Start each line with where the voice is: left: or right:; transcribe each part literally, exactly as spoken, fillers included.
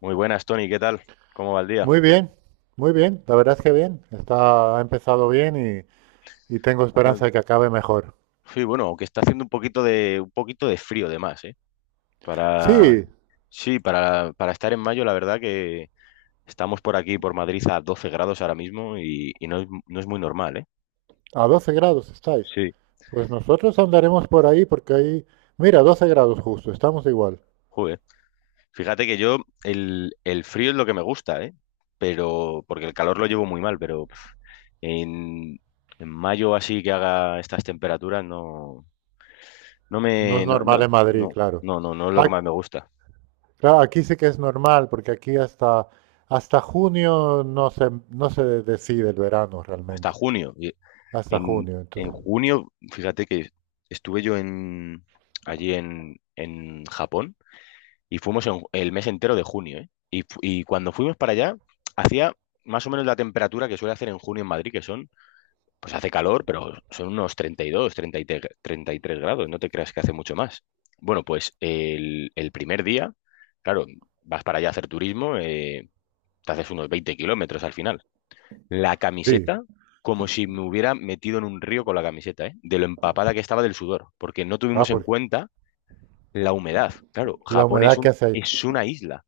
left: Muy buenas, Tony, ¿qué tal? ¿Cómo va el día?
right: Muy bien, muy bien, la verdad es que bien, está, ha empezado bien y, y tengo esperanza
left: Hace-
right: de que acabe mejor.
left: Sí, bueno, aunque está haciendo un poquito de un poquito de frío de más, ¿eh? Para
right: Sí,
left: Sí, para, para estar en mayo, la verdad que estamos por aquí por Madrid a doce grados ahora mismo y, y no es, no es muy normal, ¿eh?
right: a doce grados estáis.
left: Sí,
right: Pues nosotros andaremos por ahí porque ahí, mira, doce grados justo, estamos igual.
left: joder. Fíjate que yo el, el frío es lo que me gusta, ¿eh? Pero porque el calor lo llevo muy mal, pero pf, en, en mayo así que haga estas temperaturas no no
right: No
left: me
right: es
left: no
right: normal
left: no
right: en Madrid,
left: no
right: claro.
left: no no no es lo que
right: Ah,
left: más me gusta.
right: claro, aquí sí que es normal porque aquí hasta, hasta junio no se, no se decide el verano
left: Hasta
right: realmente,
left: junio.
right: hasta
left: En,
right: junio,
left: en
right: entonces.
left: junio, fíjate que estuve yo en, allí en, en Japón y fuimos en- el mes entero de junio, ¿eh? Y, fu- y cuando fuimos para allá, hacía más o menos la temperatura que suele hacer en junio en Madrid, que son, pues hace calor, pero son unos treinta treinta y dos, treinta y dos treinta y tres grados, no te creas que hace mucho más. Bueno, pues el, el primer día, claro, vas para allá a hacer turismo, eh, te haces unos veinte kilómetros, al final la
right: Sí,
left: camiseta como si me hubiera metido en un río con la camiseta, ¿eh? De lo empapada que estaba del sudor, porque no tuvimos
right: ah,
left: en
right: porque
left: cuenta la humedad. Claro,
right: la
left: Japón es
right: humedad que
left: un,
right: hace ahí,
left: es una isla.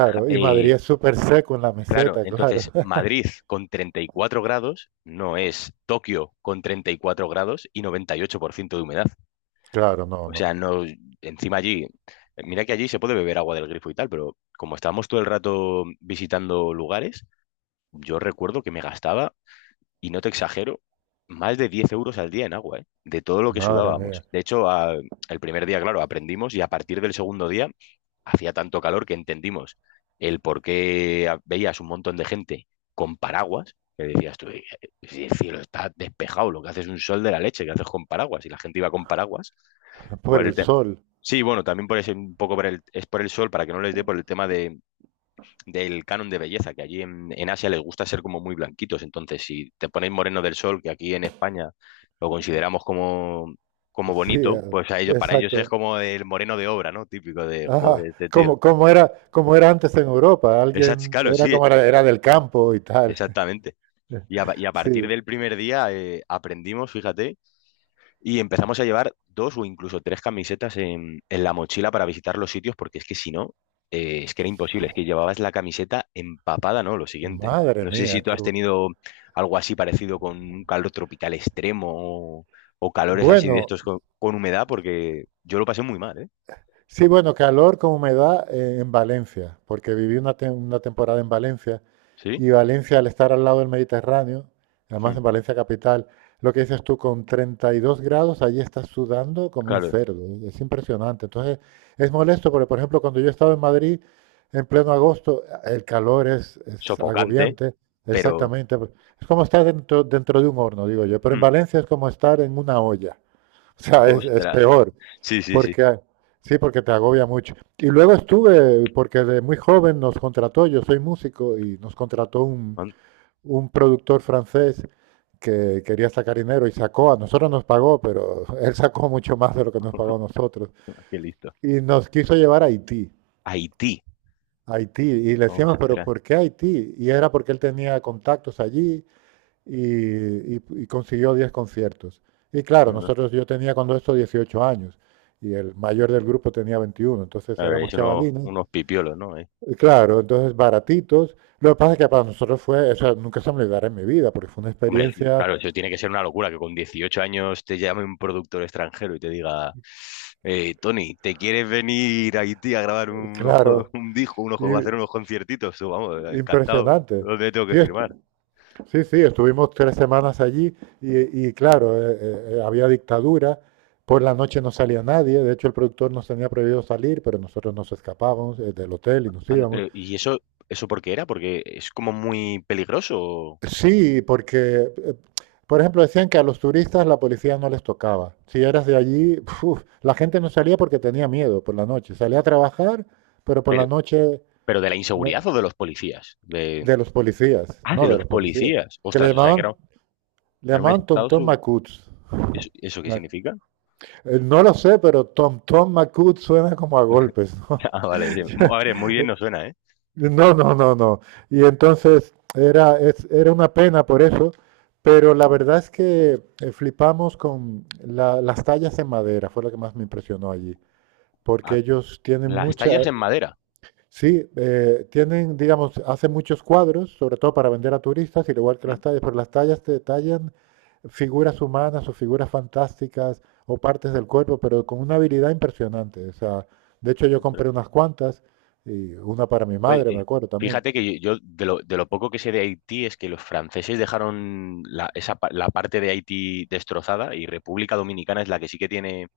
left: Ja-
right: y Madrid
left: eh,
right: es súper seco en la
left: claro,
right: meseta, claro.
left: entonces Madrid con treinta y cuatro grados no es Tokio con treinta y cuatro grados y noventa y ocho por ciento de humedad.
right: Claro, no,
left: O sea,
right: no.
left: no, encima allí, mira que allí se puede beber agua del grifo y tal, pero como estábamos todo el rato visitando lugares, yo recuerdo que me gastaba, y no te exagero, más de diez euros al día en agua, ¿eh? De todo lo que
right: Madre
left: sudábamos.
right: mía.
left: De hecho, a- el primer día, claro, aprendimos, y a partir del segundo día hacía tanto calor que entendimos el por qué a- veías un montón de gente con paraguas, que decías tú: "Eh, si el cielo está despejado, lo que haces es un sol de la leche, ¿qué haces con paraguas?" Y la gente iba con paraguas.
right: Por
left: Por el
right: el
left: te-
right: sol.
left: sí, bueno, también por ese, un poco por el, es por el sol, para que no les dé, por el tema de del canon de belleza, que allí en, en Asia les gusta ser como muy blanquitos. Entonces, si te ponéis moreno del sol, que aquí en España lo consideramos como, como
right: Sí,
left: bonito,
right: eh,
left: pues a ellos, para ellos es
right: exacto.
left: como el moreno de obra, ¿no? Típico de, joder,
right: Ah,
left: este tío.
right: como, como era, como era antes en Europa.
left: Esa-
right: Alguien
left: claro,
right: era
left: sí,
right: como era, era del campo y tal.
left: exactamente. Y a, y a partir
right: Sí.
left: del primer día, eh, aprendimos, fíjate. Y empezamos a llevar dos o incluso tres camisetas en, en la mochila para visitar los sitios, porque es que si no, eh, es que era imposible, es que llevabas la camiseta empapada, ¿no? Lo siguiente.
right: Madre
left: No sé si
right: mía,
left: tú
right: qué
left: has
right: bu-
left: tenido algo así parecido con un calor tropical extremo, o, o calores así de
right: bueno.
left: estos con, con humedad, porque yo lo pasé muy mal, ¿eh?
right: Sí, bueno, calor con humedad eh, en Valencia, porque viví una, tem- una temporada en Valencia
left: Sí.
right: y Valencia, al estar al lado del Mediterráneo, además
left: Mm.
right: en Valencia capital, lo que dices tú, con treinta y dos grados, allí estás sudando como un
left: Claro,
right: cerdo, ¿eh? Es impresionante. Entonces, es molesto porque, por ejemplo, cuando yo estaba en Madrid en pleno agosto, el calor es, es
left: sofocante,
right: agobiante,
left: pero...
right: exactamente. Es como estar dentro, dentro de un horno, digo yo, pero en
left: Mm.
right: Valencia es como estar en una olla. O sea, es, es
left: Ostras,
right: peor.
left: sí, sí, sí.
right: Porque, sí, porque te agobia mucho. Y luego estuve, porque de muy joven nos contrató, yo soy músico, y nos contrató un,
left: Man-
right: un productor francés que quería sacar dinero y sacó, a nosotros nos pagó, pero él sacó mucho más de lo que nos pagó a nosotros.
left: Qué listo.
right: Y nos quiso llevar a Haití,
left: Haití,
right: a Haití. Y le decíamos, pero
left: ostras.
right: ¿por qué Haití? Y era porque él tenía contactos allí y, y- y consiguió diez conciertos. Y
left: No,
right: claro,
left: no.
right: nosotros yo tenía cuando esto dieciocho años y el mayor del grupo tenía veintiuno, entonces
left: A ver,
right: éramos
left: es unos,
right: chavalines.
left: unos pipiolos, ¿no?
right: Y claro, entonces baratitos. Lo que pasa es que para nosotros fue, o sea, nunca se me olvidará en mi vida, porque fue una
left: Hombre,
right: experiencia,
left: claro, eso tiene que ser una locura que con dieciocho años te llame un productor extranjero y te diga: "Eh, Tony, ¿te quieres venir a Haití a grabar un, ojo-
right: claro,
left: un disco, un ojo- a
right: i-
left: hacer unos conciertitos?" Tú, vamos, encantado.
right: impresionante.
left: ¿Dónde tengo que
right: Sí, es-
left: firmar?
right: sí, sí, estuvimos tres semanas allí y, y claro, eh, eh, eh, había dictadura, por la noche no salía nadie, de hecho el productor nos tenía prohibido salir, pero nosotros nos escapábamos eh, del hotel y nos
left: Anda,
right: íbamos.
left: pero, ¿y eso, eso por qué era? Porque es como muy peligroso.
right: Sí, porque, eh, por ejemplo, decían que a los turistas la policía no les tocaba. Si eras de allí, uf, la gente no salía porque tenía miedo por la noche. Salía a trabajar, pero por la
left: Pero,
right: noche
left: pero ¿de la
right: no,
left: inseguridad o de los policías? De,
right: de los policías,
left: ah,
right: no
left: de
right: de
left: los
right: los policías,
left: policías.
right: que le
left: Ostras, o sea, que
right: llamaban,
left: era,
right: le
left: era un
right: llamaban
left: estado...
right: Tontón
left: su-
right: Macuts.
left: ¿Eso, eso qué
right: Me
left: significa?
right: Eh, No lo sé, pero Tom Tom McCood suena como a golpes, ¿no?
left: Ah, vale. Sí. Mu- A ver, muy bien no suena, ¿eh?
right: No, no, no, no. Y entonces era, es- era una pena por eso, pero la verdad es que eh, flipamos con la- las tallas en madera, fue lo que más me impresionó allí, porque
left: Ah,
right: ellos tienen
left: las tallas
right: mucha,
left: en madera.
right: sí, eh, tienen, digamos, hacen muchos cuadros, sobre todo para vender a turistas, al igual que las tallas, pero las tallas te detallan figuras humanas o figuras fantásticas o partes del cuerpo, pero con una habilidad impresionante. O sea, de hecho yo
left: Claro.
right: compré unas cuantas y una para mi
left: Oye,
right: madre, me
left: eh,
right: acuerdo también.
left: fíjate que yo, yo de lo, de lo poco que sé de Haití es que los franceses dejaron la, esa, pa- la parte de Haití destrozada, y República Dominicana es la que sí que tiene,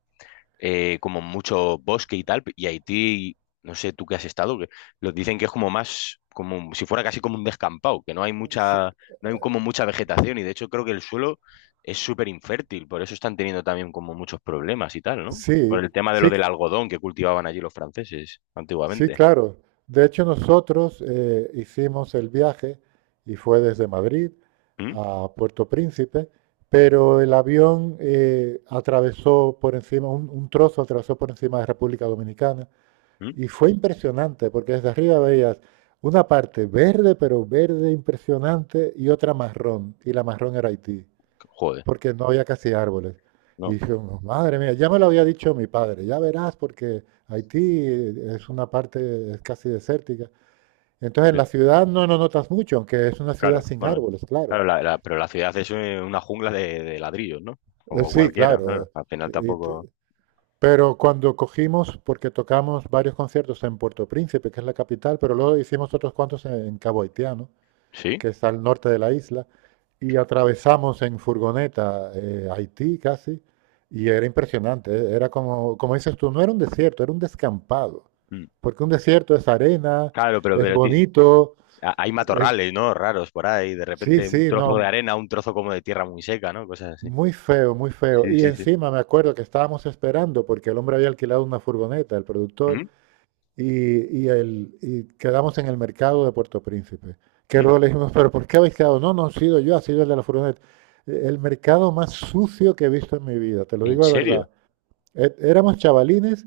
left: eh, como mucho bosque y tal, y Haití, no sé tú que has estado, que lo dicen que es como más, como si fuera casi como un descampado, que no hay
right: Sí,
left: mucha, no hay como mucha vegetación, y de hecho creo que el suelo es súper infértil, por eso están teniendo también como muchos problemas y tal, ¿no? Por
right: sí,
left: el tema de lo
right: sí,
left: del algodón que cultivaban allí los franceses
right: sí,
left: antiguamente.
right: claro. De hecho, nosotros eh, hicimos el viaje y fue desde Madrid
left: ¿Mm?
right: a Puerto Príncipe, pero el avión eh, atravesó por encima, un, un trozo atravesó por encima de República Dominicana
left: ¿Mm?
right: y fue impresionante porque desde arriba veías una parte verde, pero verde impresionante, y otra marrón, y la marrón era Haití
left: Joder,
right: porque no había casi árboles. Y
left: no.
right: dije, madre mía, ya me lo había dicho mi padre, ya verás, porque Haití es una parte es casi desértica. Entonces en
left: Sí.
right: la ciudad no lo notas mucho, aunque es una ciudad
left: Claro,
right: sin
left: bueno,
right: árboles, claro.
left: claro, la- la- pero la ciudad es, eh, una jungla de, de ladrillos, ¿no?
right: Eh,
left: Como
right: Sí,
left: cualquiera,
right: claro.
left: claro.
right: eh,
left: Al final
right: Y te-
left: tampoco.
right: pero cuando cogimos, porque tocamos varios conciertos en Puerto Príncipe, que es la capital, pero luego hicimos otros cuantos en, en Cabo Haitiano,
left: ¿Sí?
right: que es al norte de la isla, y atravesamos en furgoneta eh, Haití casi, y era impresionante, eh, era como, como dices tú, no era un desierto, era un descampado,
left: Mm.
right: porque un desierto es arena,
left: Claro, pero,
right: es
left: pero ti-
right: bonito,
left: ha- hay
right: es-
left: matorrales, ¿no? Raros por ahí. De
right: sí,
left: repente un
right: sí,
left: trozo de
right: no,
left: arena, un trozo como de tierra muy seca, ¿no? Cosas así.
right: muy feo, muy feo.
left: Sí,
right: Y
left: sí, sí.
right: encima me acuerdo que estábamos esperando, porque el hombre había alquilado una furgoneta, el productor,
left: ¿Mm?
right: y, y el- y quedamos en el mercado de Puerto Príncipe. Que
left: ¿Mm?
right: luego le dijimos, pero ¿por qué habéis quedado? No, no he sido yo, ha sido el de la furgoneta. E- El mercado más sucio que he visto en mi vida, te lo
left: ¿En
right: digo de verdad.
left: serio?
right: E- Éramos chavalines,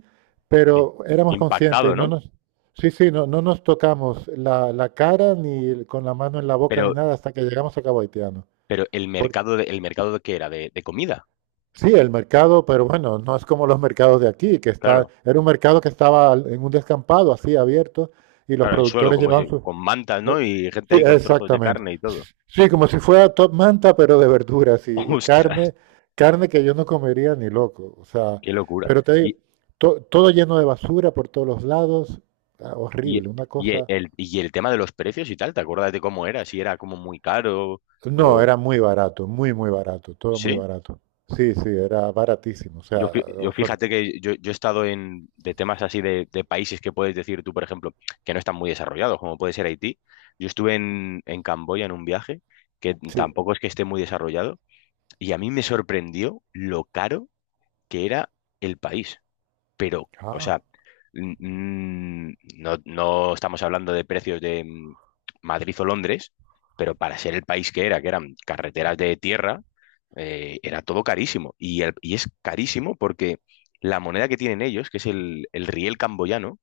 left: Sí.
right: pero éramos conscientes y
left: Impactado,
right: no
left: ¿no?
right: nos, sí, sí, no, no nos tocamos la, la cara ni con la mano en la boca ni
left: Pero,
right: nada hasta que llegamos a Cabo Haitiano.
left: pero el
right: Por-
left: mercado de, el mercado de qué era, de, de comida.
right: sí, el mercado, pero bueno, no es como los mercados de aquí, que está,
left: Claro,
right: era un mercado que estaba al- en un descampado así abierto y los
left: claro, en suelo,
right: productores
left: como
right: llevaban
left: si-
right: sus...
left: con mantas,
right: Eh,
left: ¿no? Y gente
right: Sí,
left: ahí con trozos de
right: exactamente.
left: carne y todo.
right: Sí, como si fuera top manta, pero de verduras y, y
left: Ostras,
right: carne, carne que yo no comería ni loco. O sea,
left: qué locura.
right: pero te digo, to- todo lleno de basura por todos los lados, ah,
left: Y,
right: horrible, una
left: y e,
right: cosa.
left: el, y el tema de los precios y tal, ¿te acuerdas de cómo era? Si era como muy caro
right: No,
left: o...
right: era muy barato, muy, muy barato, todo muy
left: Sí,
right: barato. Sí, sí, era baratísimo. O
left: yo,
right: sea,
left: fí- yo
right: nosotros-
left: fíjate que yo, yo he estado en, de temas así, de, de países, que puedes decir tú, por ejemplo, que no están muy desarrollados, como puede ser Haití. Yo estuve en, en Camboya en un viaje que
right: sí.
left: tampoco es que esté muy desarrollado, y a mí me sorprendió lo caro que era el país. Pero, o
right: Ah,
left: sea, mm, no, no estamos hablando de precios de, mm, Madrid o Londres, pero para ser el país que era, que eran carreteras de tierra, eh, era todo carísimo. Y, el- y es carísimo porque la moneda que tienen ellos, que es el, el riel camboyano,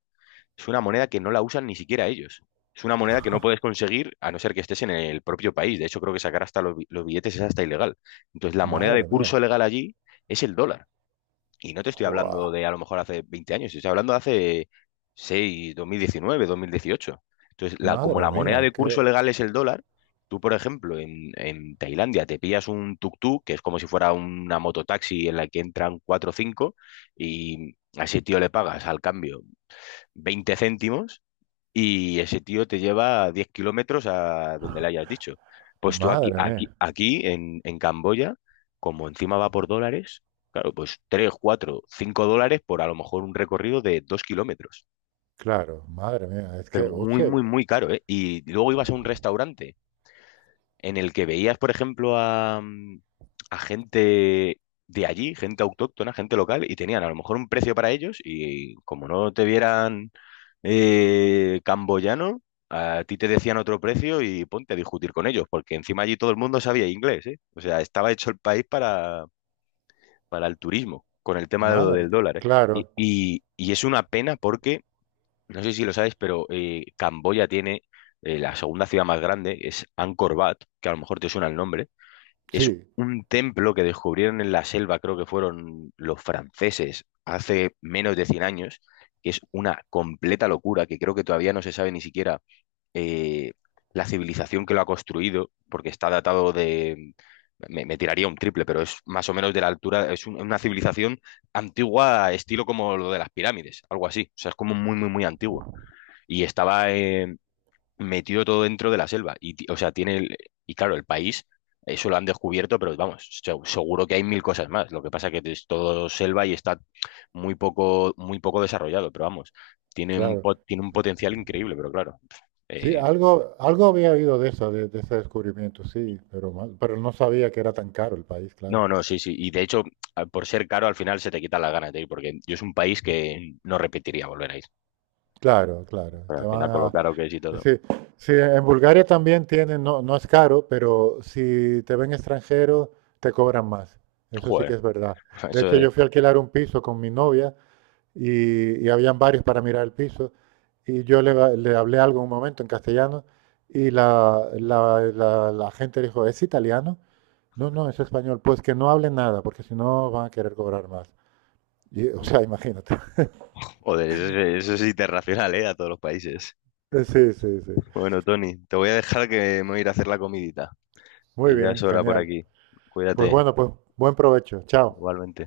left: es una moneda que no la usan ni siquiera ellos. Es una moneda que no puedes conseguir a no ser que estés en el propio país. De hecho, creo que sacar hasta los, bi- los billetes, es hasta ilegal. Entonces, la moneda de
right: madre
left: curso
right: mía.
left: legal allí es el dólar. Y no te estoy hablando
right: Jua,
left: de a lo mejor hace veinte años, estoy hablando de hace seis, dos mil diecinueve, dos mil dieciocho. Entonces, la, como
right: madre
left: la moneda
right: mía,
left: de curso
right: que,
left: legal es el dólar, tú, por ejemplo, en, en Tailandia te pillas un tuk-tuk, que es como si fuera una mototaxi en la que entran cuatro o cinco, y a ese tío le pagas al cambio veinte céntimos, y ese tío te lleva diez kilómetros a donde le hayas dicho. Pues tú aquí,
right: madre
left: aquí,
right: mía.
left: aquí en, en Camboya, como encima va por dólares, claro, pues tres, cuatro, cinco dólares por a lo mejor un recorrido de dos kilómetros.
right: Claro, madre mía, es que,
left: Pero
right: o
left: muy,
right: sea,
left: muy, muy caro, ¿eh? Y luego ibas a un restaurante en el que veías, por ejemplo, a, mm, a gente de allí, gente autóctona, gente local, y tenían a lo mejor un precio para ellos, y como no te vieran, eh, camboyano, a ti te decían otro precio, y ponte a discutir con ellos, porque encima allí todo el mundo sabía inglés, ¿eh? O sea, estaba hecho el país para, para el turismo, con el tema de lo
right: madre,
left: del dólar, ¿eh? Y,
right: claro.
left: y- y es una pena porque, no sé si lo sabes, pero, eh, Camboya tiene... eh, La segunda ciudad más grande es Angkor Wat, que a lo mejor te suena el nombre, es
right: Sí,
left: un templo que descubrieron en la selva, creo que fueron los franceses, hace menos de cien años, que es una completa locura, que creo que todavía no se sabe ni siquiera, eh, la civilización que lo ha construido, porque está datado de... Me, me tiraría un triple, pero es más o menos de la altura, es un- una civilización antigua, estilo como lo de las pirámides, algo así, o sea, es como muy, muy, muy antiguo. Y estaba, eh, metido todo dentro de la selva. Y, ti- o sea, tiene el- y claro, el país, eso lo han descubierto, pero vamos, se- seguro que hay mil cosas más. Lo que pasa que es todo selva y está muy poco, muy poco desarrollado, pero vamos, tiene un,
right: claro.
left: po- tiene un potencial increíble, pero claro.
right: Sí,
left: eh,
right: algo, algo había oído de eso, de, de ese descubrimiento, sí, pero, mal- pero no sabía que era tan caro el país, claro.
left: no, no, sí, sí. Y de hecho, a- por ser caro, al final se te quitan las ganas de ir, porque yo es un país que no repetiría volver a ir.
right: Claro, claro.
left: Pero
right: Te
left: al final,
right: van
left: con lo
right: a,
left: caro que es y
right: es
left: todo.
right: decir, sí, en Bulgaria también tienen, no, no es caro, pero si te ven extranjero, te cobran más. Eso sí
left: Joder,
right: que es verdad. De
left: eso
right: hecho, yo
left: de.
right: fui a alquilar un piso con mi novia y, y habían varios para mirar el piso y yo le, va- le hablé algo un momento en castellano y la, la, la, la gente dijo, ¿es italiano? No, no, es español. Pues que no hable nada, porque si no van a querer cobrar más. Y, o sea, imagínate.
left: Joder, eso, es- eso es internacional, ¿eh? A todos los países.
right: Sí, sí, sí.
left: Bueno, Tony, te voy a dejar, que me voy a ir a hacer la comidita,
right: Muy
left: que ya es
right: bien,
left: hora por
right: genial.
left: aquí.
right: Pues
left: Cuídate,
right: bueno, pues buen provecho. Chao.
left: igualmente.